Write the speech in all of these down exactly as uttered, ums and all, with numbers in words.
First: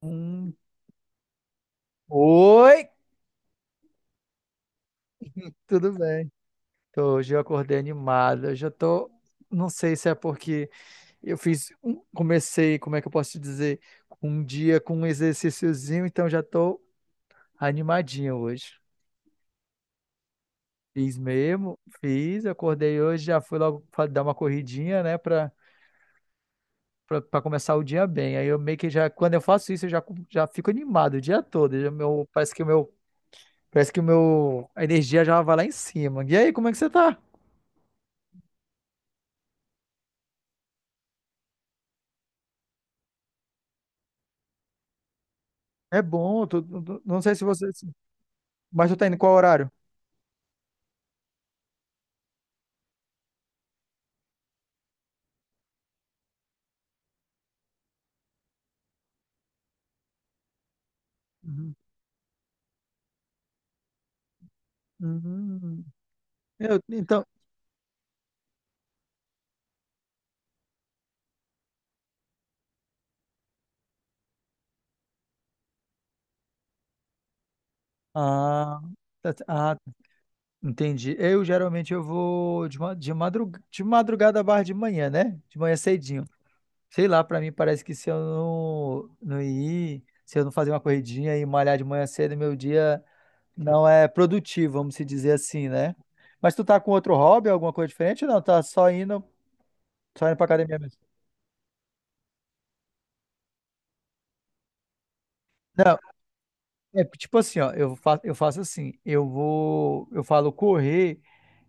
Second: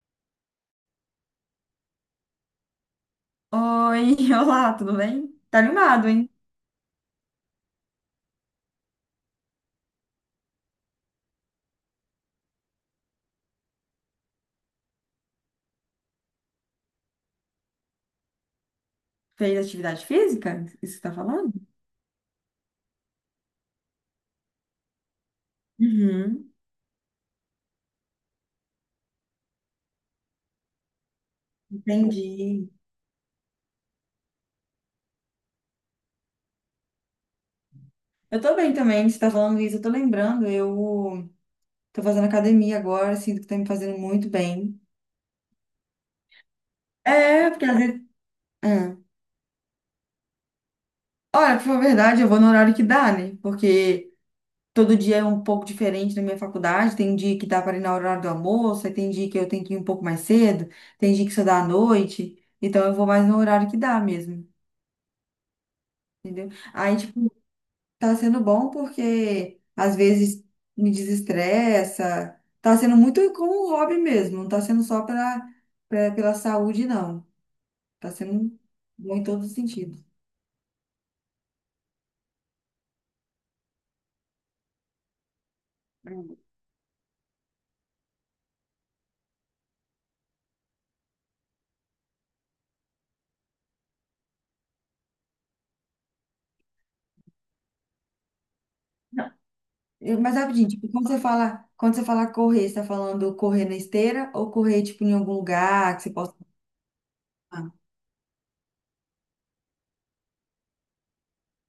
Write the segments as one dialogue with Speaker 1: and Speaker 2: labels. Speaker 1: Hum. Oi,
Speaker 2: Oi, olá, tudo bem? Tá
Speaker 1: tudo
Speaker 2: animado,
Speaker 1: bem?
Speaker 2: hein?
Speaker 1: Então, hoje eu acordei animado. Eu já tô, não sei se é porque eu fiz, um- comecei, como é que eu posso te dizer, um dia com um exercíciozinho, então já tô animadinho hoje.
Speaker 2: Fez atividade física? Isso que você tá
Speaker 1: Fiz
Speaker 2: falando?
Speaker 1: mesmo, fiz, acordei hoje, já fui logo fa- dar uma corridinha, né, pra,
Speaker 2: Uhum,
Speaker 1: pra, pra começar o dia bem. Aí eu meio que já, quando eu faço isso, eu já, cu- já fico animado o dia todo. Já meu, parece que o
Speaker 2: entendi.
Speaker 1: meu, parece que o meu, a energia já vai lá em cima. E aí, como é que você tá?
Speaker 2: Eu tô bem também, você tá falando isso, eu tô lembrando, eu tô fazendo academia agora, sinto que tá me fazendo muito bem.
Speaker 1: É bom, tu- tu- tu- não sei se
Speaker 2: É, porque
Speaker 1: você.
Speaker 2: às vezes...
Speaker 1: Mas tu
Speaker 2: Ah.
Speaker 1: tá indo qual horário?
Speaker 2: Olha, pra falar a verdade, eu vou no horário que dá, né? Porque todo dia é um pouco diferente na minha faculdade, tem dia que dá para ir no horário do almoço, aí tem dia que eu tenho que ir um pouco mais cedo, tem dia que só dá à
Speaker 1: Uhum.
Speaker 2: noite, então eu vou mais no horário que dá mesmo,
Speaker 1: Uhum.
Speaker 2: entendeu?
Speaker 1: Eu,
Speaker 2: Aí,
Speaker 1: então.
Speaker 2: tipo, tá sendo bom porque às vezes me desestressa. Tá sendo muito como um hobby mesmo, não tá sendo só pra, pra- pela saúde, não. Tá sendo
Speaker 1: Ah,
Speaker 2: bom em
Speaker 1: tá- tá,
Speaker 2: todos os
Speaker 1: ah,
Speaker 2: sentidos.
Speaker 1: entendi. Eu geralmente eu vou de, ma- de, madrug, de madrugada barra de manhã, né? De manhã cedinho. Sei lá, pra mim parece que se eu não, não ir, se eu não fazer uma corridinha e malhar de manhã cedo, meu dia não é produtivo, vamos se dizer assim, né? Mas tu tá com outro hobby, alguma coisa diferente? Ou não, tá só indo,
Speaker 2: Eu-
Speaker 1: só
Speaker 2: Mas
Speaker 1: indo pra
Speaker 2: rapidinho,
Speaker 1: academia
Speaker 2: tipo,
Speaker 1: mesmo?
Speaker 2: quando você fala, quando você fala correr, você tá falando correr na esteira ou correr, tipo, em algum lugar que você possa.
Speaker 1: É, tipo assim, ó, eu faço, eu faço assim, eu vou, eu falo correr,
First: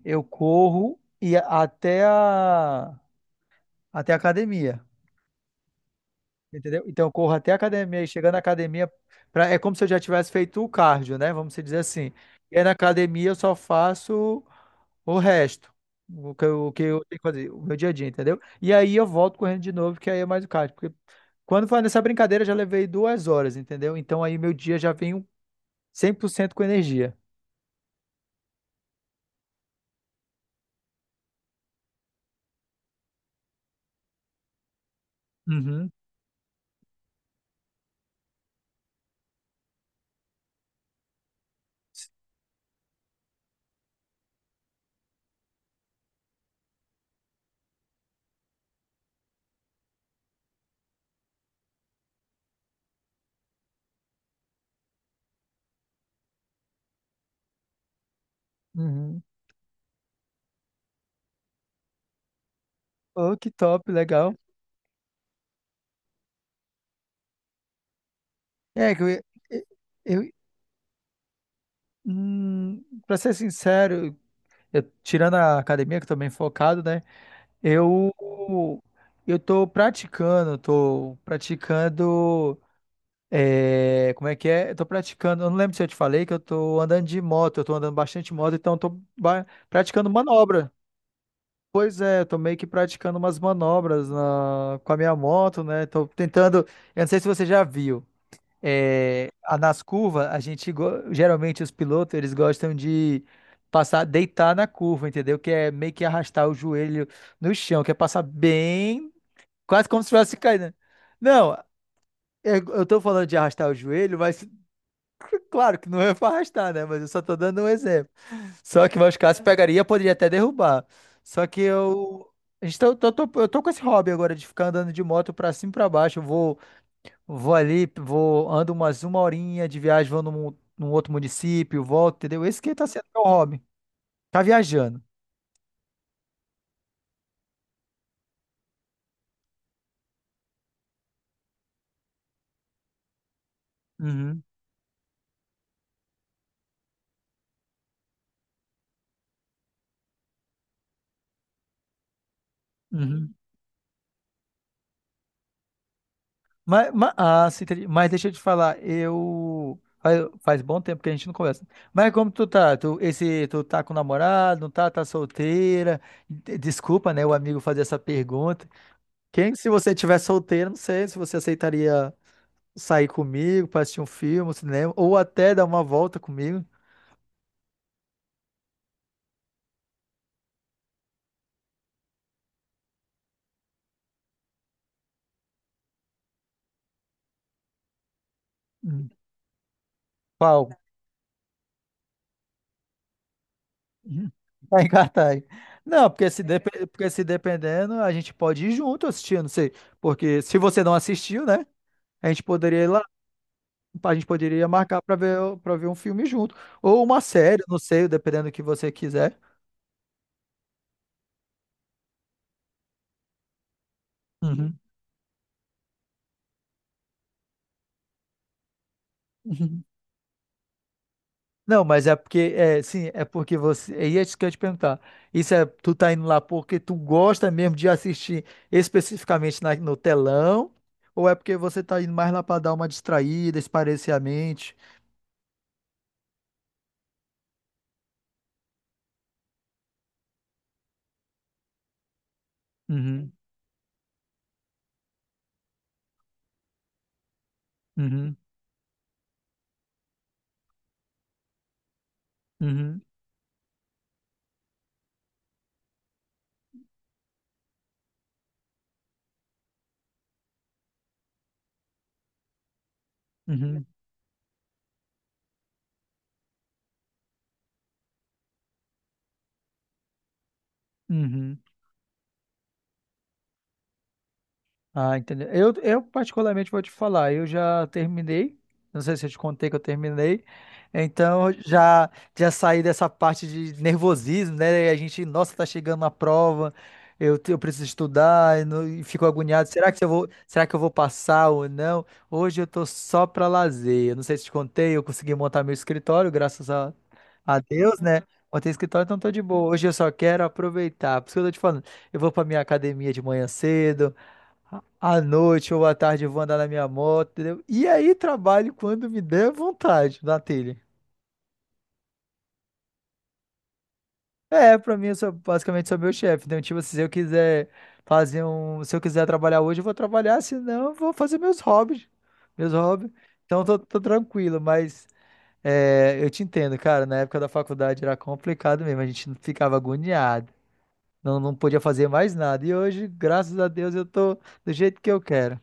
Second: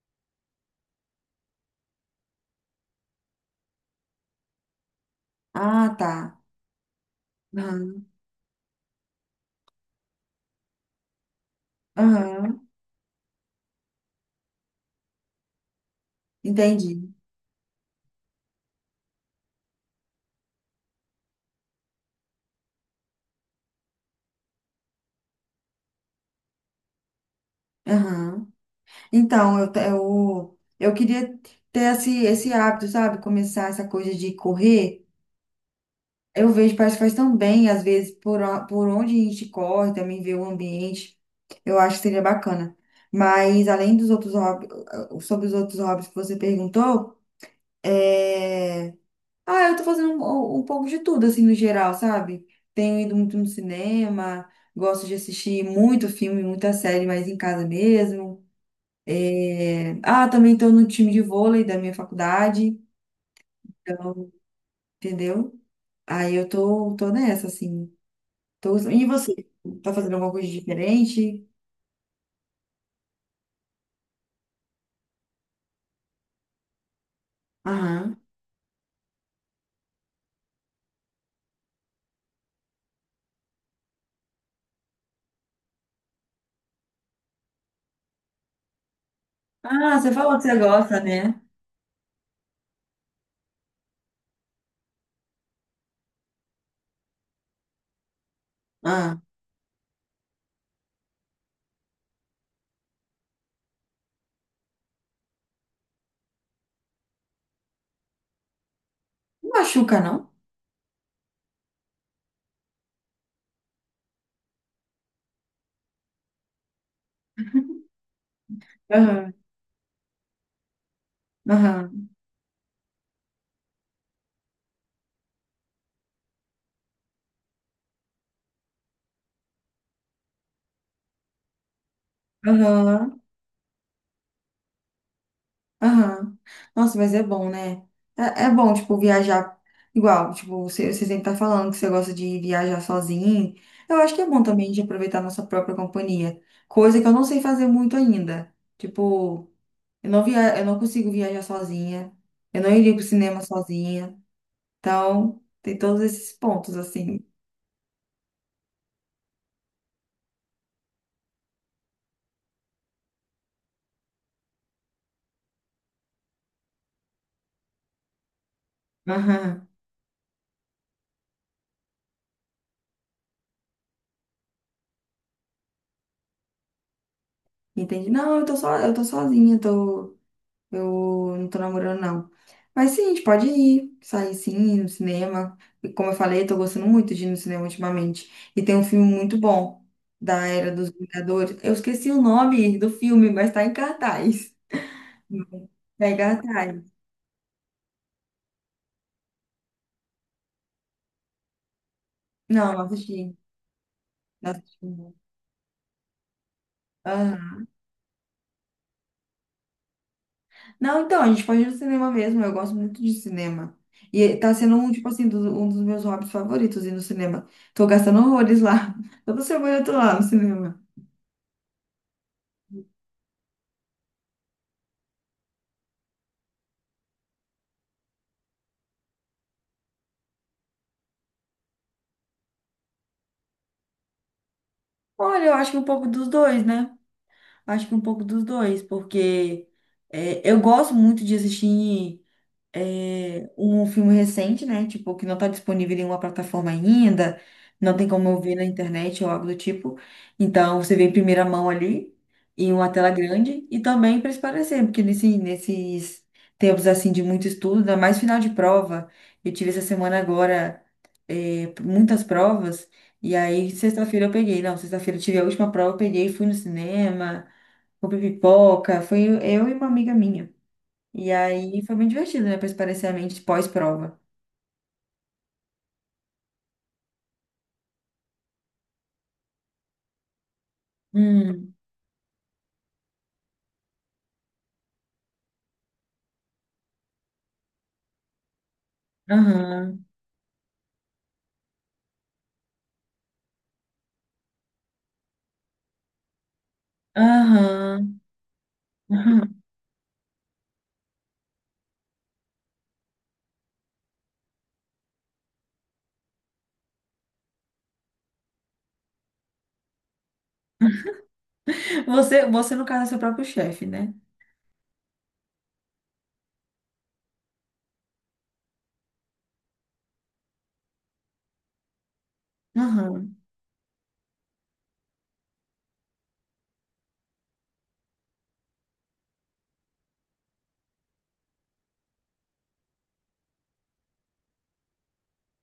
Speaker 1: eu corro e a- até a, até a academia,
Speaker 2: Ah, tá.
Speaker 1: entendeu? Então eu corro até a academia e
Speaker 2: Aham.
Speaker 1: chegando na academia, pra, é como se eu já tivesse feito o cardio, né? Vamos dizer assim. E aí
Speaker 2: Aham.
Speaker 1: na academia eu só faço o resto, o que, eu- o que
Speaker 2: Entendi.
Speaker 1: eu tenho que fazer, o meu dia a dia, entendeu? E aí eu volto correndo de novo, que aí é mais o cardio. Porque quando foi nessa brincadeira, eu já levei duas horas, entendeu? Então aí meu dia já vem cem por cento com energia.
Speaker 2: Aham. Então, eu, te- eu, eu queria ter esse, esse hábito, sabe? Começar essa coisa de correr.
Speaker 1: Uhum.
Speaker 2: Eu vejo, parece que faz tão bem, às vezes, por, o- por onde a gente corre, também ver o ambiente. Eu acho que seria bacana. Mas, além dos outros hobbies, sobre os outros hobbies que você perguntou, é... ah, eu tô fazendo um, um um pouco de tudo, assim, no geral, sabe? Tenho ido muito no cinema, gosto de assistir muito filme, muita série, mas em casa mesmo.
Speaker 1: Uhum.
Speaker 2: É, Ah, também tô no time de vôlei da minha faculdade,
Speaker 1: Oh, que top,
Speaker 2: então,
Speaker 1: legal.
Speaker 2: entendeu? Aí eu tô, tô nessa, assim. Tô usando-
Speaker 1: É que
Speaker 2: E
Speaker 1: eu,
Speaker 2: você? Tá fazendo
Speaker 1: eu,
Speaker 2: alguma coisa diferente?
Speaker 1: hum, pra ser sincero, eu- tirando a academia, que eu tô bem focado, né? Eu,
Speaker 2: Aham.
Speaker 1: eu tô praticando, tô praticando. é, como é que é? Eu tô praticando. Eu não lembro se eu te falei que eu tô andando de moto, eu tô andando bastante de moto, então eu tô ba-
Speaker 2: Ah,
Speaker 1: praticando
Speaker 2: você falou que você
Speaker 1: manobra.
Speaker 2: gosta, né?
Speaker 1: Pois é, eu tô meio que praticando umas manobras na- com a minha moto, né? Tô tentando. Eu não sei se você já viu.
Speaker 2: Ah,
Speaker 1: É, a- nas curvas, a gente go- geralmente os pilotos eles gostam de passar, deitar na curva, entendeu? Que é meio que arrastar o joelho no chão, que é passar bem,
Speaker 2: não
Speaker 1: quase
Speaker 2: machuca,
Speaker 1: como se
Speaker 2: não?
Speaker 1: fosse caindo. Não, eu, eu tô falando de arrastar o joelho, mas claro que não é pra arrastar, né? Mas eu só tô dando um exemplo. Só que meus
Speaker 2: Aham,
Speaker 1: casos pegaria, poderia até derrubar. Só que
Speaker 2: aham,
Speaker 1: eu, a gente tá- eu tô, tô- eu tô com esse hobby agora de ficar andando de moto pra cima e pra baixo. Eu vou Vou ali, vou, ando umas uma horinha de viagem, vou num, num outro município, volto, entendeu? Esse que tá sendo
Speaker 2: aham,
Speaker 1: meu hobby. Tá viajando.
Speaker 2: aham. Nossa, mas é bom, né? É, é bom, tipo, viajar igual. Tipo, você, você sempre tá falando que você gosta de viajar sozinho. Eu acho que é
Speaker 1: Uhum,
Speaker 2: bom também de aproveitar a nossa própria companhia. Coisa que eu não sei fazer muito ainda. Tipo, eu não via, eu não consigo viajar sozinha. Eu não iria pro
Speaker 1: uhum.
Speaker 2: cinema sozinha. Então, tem todos esses pontos,
Speaker 1: Mas, mas,
Speaker 2: assim.
Speaker 1: ah, sim, entendi. Mas deixa eu te falar, eu. Faz, faz bom tempo que a gente não conversa. Mas como tu tá? Tu, esse, tu tá com namorado, não tá? Tá solteira? De- Desculpa, né, o amigo fazer essa pergunta. Quem,
Speaker 2: Aham.
Speaker 1: se você tiver solteira, não sei se você aceitaria sair comigo pra assistir um filme, um cinema, ou até dar uma volta comigo.
Speaker 2: Entende? Não, eu tô só, eu tô sozinha, tô, eu não tô namorando, não. Mas sim, a gente pode ir, sair sim, no cinema. E como eu falei, eu tô gostando muito de ir no cinema ultimamente. E tem um filme
Speaker 1: Hum.
Speaker 2: muito bom da
Speaker 1: Qual?
Speaker 2: Era dos Vingadores. Eu esqueci o nome do filme, mas tá em
Speaker 1: Uhum.
Speaker 2: cartaz.
Speaker 1: Tá em cartaz.
Speaker 2: Tá
Speaker 1: Não,
Speaker 2: em
Speaker 1: porque se, depe-
Speaker 2: cartaz.
Speaker 1: porque se dependendo, a gente pode ir junto assistir, eu não sei. Porque se você não assistiu, né? A gente
Speaker 2: Não, não
Speaker 1: poderia ir lá,
Speaker 2: assisti.
Speaker 1: a gente
Speaker 2: Não
Speaker 1: poderia marcar para
Speaker 2: assisti.
Speaker 1: ver, para ver um filme junto. Ou uma
Speaker 2: Não.
Speaker 1: série, não sei, dependendo do que você quiser.
Speaker 2: Não, então, a gente pode ir no cinema mesmo. Eu gosto muito de cinema. E tá sendo
Speaker 1: Uhum.
Speaker 2: um, tipo assim, do- um dos meus hobbies favoritos ir no cinema. Tô gastando horrores lá. Toda semana
Speaker 1: Uhum.
Speaker 2: eu tô lá no cinema.
Speaker 1: Não, mas é porque, é, sim, é porque você. É isso que eu ia te perguntar. Isso é, tu tá indo lá porque tu gosta mesmo de assistir especificamente na- no telão? Ou é porque você tá indo mais lá para dar uma distraída, espairecer a mente?
Speaker 2: Olha, eu acho que um pouco dos dois, né? Acho que um pouco dos dois, porque é, eu gosto muito de assistir. É, um filme recente, né? Tipo, que não tá disponível em nenhuma plataforma ainda, não tem como
Speaker 1: Uhum,
Speaker 2: eu ver na internet ou algo do tipo. Então, você vê em primeira mão ali, em uma
Speaker 1: uhum,
Speaker 2: tela grande, e também para esparecer, porque nesse, nesses tempos, assim, de muito estudo, ainda mais final de prova, eu tive essa semana agora é, muitas provas, e aí
Speaker 1: uhum,
Speaker 2: sexta-feira eu peguei, não, sexta-feira eu tive a última prova, eu peguei, fui no cinema, comprei pipoca, foi eu e uma amiga minha. E
Speaker 1: uhum.
Speaker 2: aí foi muito divertido, né? Pra espairecer a mente pós-prova.
Speaker 1: Ah, entendeu? Eu, eu particularmente vou te falar, eu já terminei, não sei se eu te contei que eu terminei, então
Speaker 2: Hum,
Speaker 1: já já saí dessa parte de nervosismo, né? E a gente, nossa, tá chegando na prova, eu, te- eu preciso estudar, e, não- e fico agoniado, será que
Speaker 2: aham,
Speaker 1: eu vou, será que eu vou passar ou não? Hoje eu tô só pra lazer, eu não sei se te contei, eu consegui montar meu escritório, graças a, a Deus,
Speaker 2: aham,
Speaker 1: né? Montei escritório, então tô de
Speaker 2: aham.
Speaker 1: boa, hoje eu só quero aproveitar, por isso que eu tô te falando, eu vou pra minha academia de manhã cedo, à noite ou à tarde eu vou andar na minha moto, entendeu? E aí trabalho quando me der vontade na telha.
Speaker 2: Você, você, no caso, é seu próprio chefe, né?
Speaker 1: É, pra mim eu sou basicamente sou meu chefe. Então, tipo, se eu quiser fazer um. Se eu quiser trabalhar hoje, eu vou trabalhar, senão eu vou fazer meus hobbies. Meus hobbies.
Speaker 2: Aham.
Speaker 1: Então tô, tô tranquilo, mas é, eu te entendo, cara. Na época da faculdade era complicado mesmo, a gente ficava agoniado. Não, não podia fazer mais nada. E hoje, graças a Deus, eu tô do jeito que eu quero.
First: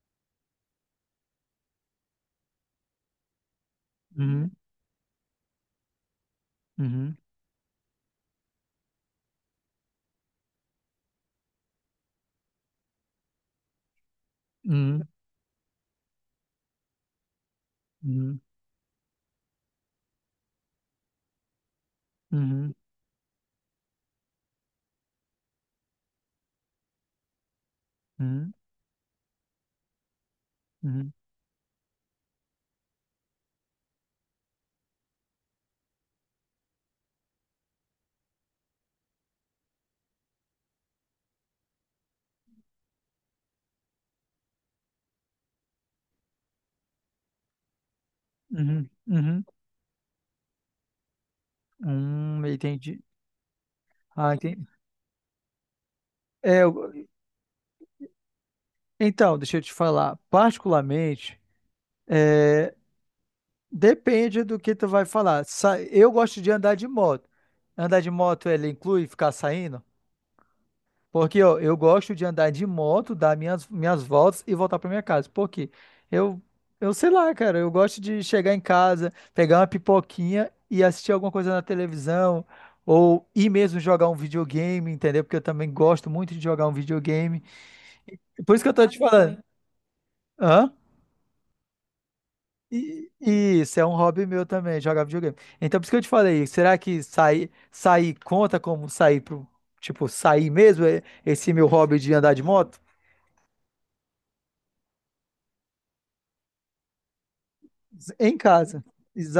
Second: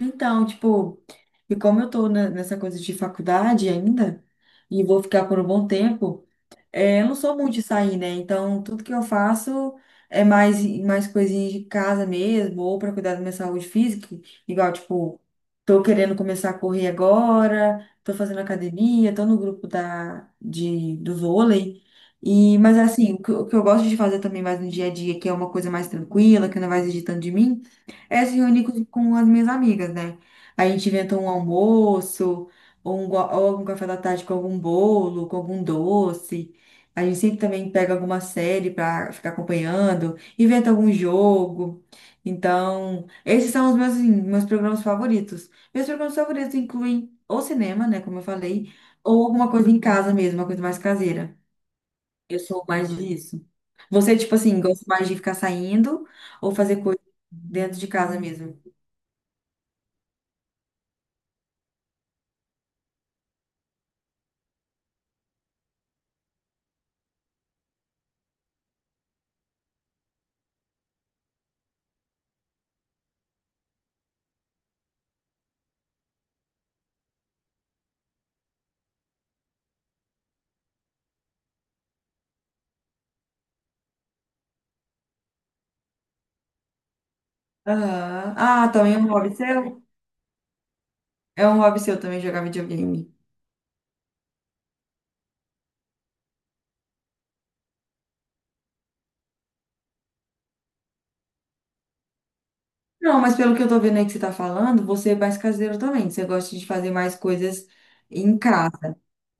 Speaker 2: Então, tipo, e como eu tô ne- nessa coisa de faculdade ainda,
Speaker 1: Uhum,
Speaker 2: e vou ficar por um bom tempo. É, eu não
Speaker 1: uhum,
Speaker 2: sou muito de sair, né? Então, tudo que eu faço é mais, mais coisinhas de casa mesmo, ou para cuidar da minha saúde física. Igual,
Speaker 1: uhum,
Speaker 2: tipo, tô querendo começar a correr agora, tô fazendo
Speaker 1: uhum,
Speaker 2: academia, tô no grupo da, de, do vôlei. E,
Speaker 1: uhum.
Speaker 2: mas, assim, o que, o que eu gosto de fazer também mais no dia a dia, que é uma coisa mais tranquila, que não vai exigir tanto de mim, é se
Speaker 1: Uhum,
Speaker 2: reunir com com as minhas amigas, né? A gente
Speaker 1: uhum,
Speaker 2: inventa um almoço, ou, um, go- ou algum café da tarde com algum bolo, com algum doce. A gente sempre também pega alguma série para ficar acompanhando, inventa algum jogo. Então, esses são os meus, assim, meus programas favoritos. Meus programas favoritos incluem ou cinema, né, como eu falei,
Speaker 1: uhum,
Speaker 2: ou
Speaker 1: uhum.
Speaker 2: alguma coisa em casa mesmo, uma coisa mais caseira. Eu
Speaker 1: Hum,
Speaker 2: sou mais
Speaker 1: entendi.
Speaker 2: disso. Você,
Speaker 1: Ah,
Speaker 2: tipo
Speaker 1: entendi.
Speaker 2: assim, gosta mais de ficar saindo ou
Speaker 1: É,
Speaker 2: fazer
Speaker 1: eu-
Speaker 2: coisa dentro de casa mesmo?
Speaker 1: então, deixa eu te falar. Particularmente, é, depende do que tu vai falar. Sa- Eu gosto de andar de moto. Andar de moto, ele inclui ficar saindo? Porque ó, eu gosto de andar de moto, dar minhas, minhas voltas e voltar para minha casa. Por quê? Eu, eu sei lá, cara, eu gosto de chegar em casa, pegar uma pipoquinha e assistir alguma coisa na televisão, ou ir mesmo jogar um videogame, entendeu? Porque eu também gosto muito de jogar um videogame.
Speaker 2: Aham.
Speaker 1: Por isso que
Speaker 2: Ah,
Speaker 1: eu tô
Speaker 2: também
Speaker 1: te
Speaker 2: é um hobby
Speaker 1: falando.
Speaker 2: seu?
Speaker 1: Hã?
Speaker 2: É um hobby seu também jogar
Speaker 1: E,
Speaker 2: videogame.
Speaker 1: e isso é um hobby meu também, jogar videogame. Então, por isso que eu te falei, será que sair, sair conta como sair pro, tipo, sair mesmo, é, esse meu hobby de andar de moto?
Speaker 2: Não, mas pelo que eu tô vendo aí que você tá falando, você é mais caseiro também. Você gosta de fazer mais coisas
Speaker 1: Em
Speaker 2: em casa.
Speaker 1: casa,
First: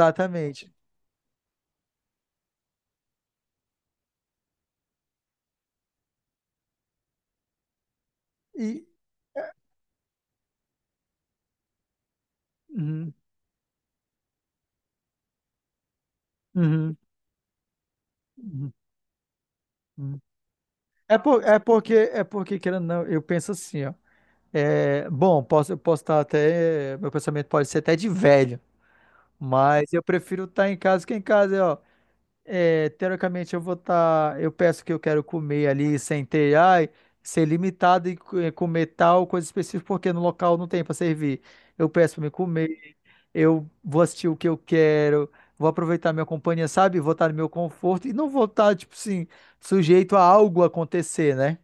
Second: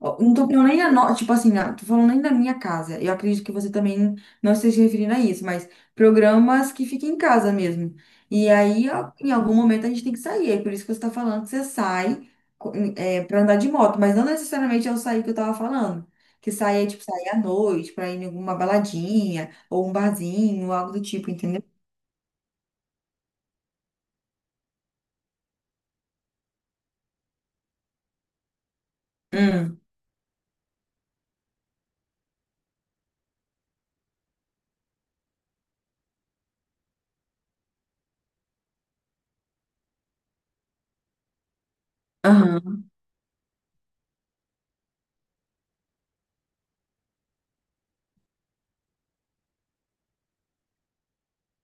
Speaker 2: Ó, não tô falando nem a no... tipo assim, ah, tô falando nem da minha casa. Eu acredito que você também não esteja se referindo a isso, mas programas que fiquem em casa mesmo. E
Speaker 1: E
Speaker 2: aí, ó, em algum momento, a gente tem que sair. É por isso que você tá falando que você sai co-
Speaker 1: uhum,
Speaker 2: é, pra andar de moto, mas não necessariamente é o sair que eu tava falando. Que sair é
Speaker 1: uhum,
Speaker 2: tipo sair à noite, pra ir em alguma
Speaker 1: uhum,
Speaker 2: baladinha, ou um
Speaker 1: uhum.
Speaker 2: barzinho, algo do
Speaker 1: É,
Speaker 2: tipo,
Speaker 1: por, é
Speaker 2: entendeu?
Speaker 1: porque é porque querendo ou não, eu penso assim, ó. É, bom, posso eu posso estar até meu pensamento pode ser até de velho,
Speaker 2: Hum.
Speaker 1: mas eu prefiro estar em casa que em casa, ó. É, teoricamente eu vou estar. Eu peço que eu quero comer ali sem ter, ai, ser limitado e co- eh, comer tal coisa específica, porque no local não tem para servir. Eu peço para me comer, eu vou assistir o que eu quero, vou aproveitar minha companhia, sabe? Vou estar no meu conforto e não vou estar, tipo assim, sujeito a algo acontecer, né?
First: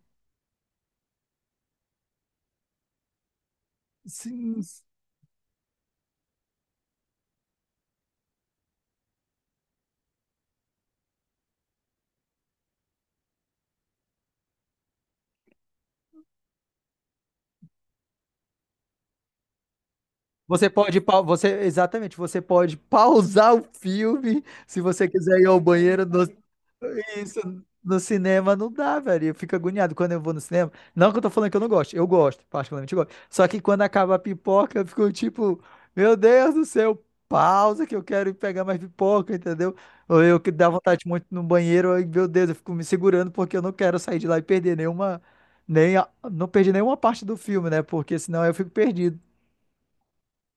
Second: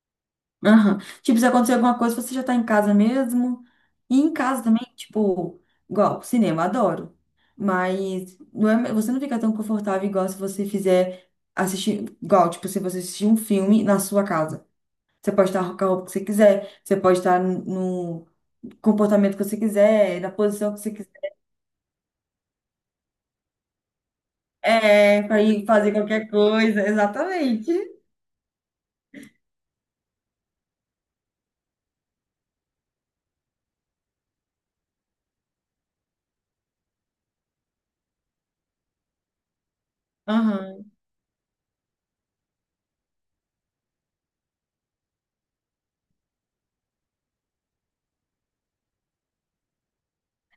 Speaker 2: Aham. Tipo, se acontecer alguma coisa, você já tá em casa mesmo. E em
Speaker 1: Sim.
Speaker 2: casa também, tipo, igual, cinema, adoro. Mas não é, você não fica tão confortável igual se você fizer assistir, igual, tipo, se você assistir um filme na sua casa. Você pode estar com a roupa que você quiser, você pode estar no comportamento que você quiser, na
Speaker 1: Você
Speaker 2: posição que você
Speaker 1: pode, pau-
Speaker 2: quiser.
Speaker 1: você, exatamente, você pode pausar o filme se você
Speaker 2: É,
Speaker 1: quiser
Speaker 2: pra
Speaker 1: ir ao
Speaker 2: ir fazer
Speaker 1: banheiro. No,
Speaker 2: qualquer coisa,
Speaker 1: isso,
Speaker 2: exatamente.
Speaker 1: no cinema não dá, velho. Eu fico agoniado quando eu vou no cinema. Não que eu tô falando que eu não gosto, eu gosto, particularmente eu gosto. Só que quando acaba a pipoca, eu fico tipo, meu Deus do céu, pausa que eu quero ir pegar mais pipoca, entendeu? Ou eu que dá vontade muito no banheiro, aí, meu Deus, eu fico me segurando porque eu não quero sair de lá e perder nenhuma, nem a- não perdi nenhuma parte do filme, né? Porque senão eu fico perdido.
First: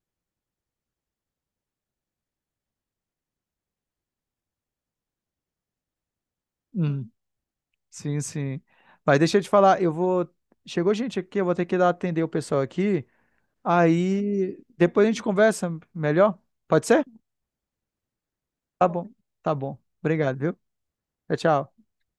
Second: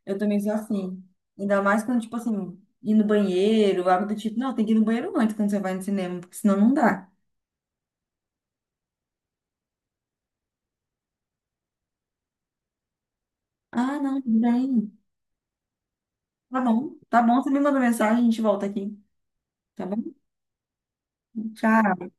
Speaker 2: Eu também sou assim. Ainda mais quando, tipo assim, ir no banheiro, algo do tipo. Não, tem que ir no banheiro antes quando você vai no cinema, porque senão não dá.
Speaker 1: Hum. Sim, sim. Mas deixa eu te falar, eu vou. Chegou gente aqui, eu vou ter que ir lá atender o pessoal aqui.
Speaker 2: Ah, não, tudo
Speaker 1: Aí
Speaker 2: bem.
Speaker 1: depois a gente conversa melhor.
Speaker 2: Tá
Speaker 1: Pode
Speaker 2: bom,
Speaker 1: ser?
Speaker 2: tá bom, você me manda mensagem, a gente volta
Speaker 1: Tá
Speaker 2: aqui.
Speaker 1: bom. Tá bom.
Speaker 2: Tá bom?
Speaker 1: Obrigado, viu? Tchau, tchau.
Speaker 2: Tchau.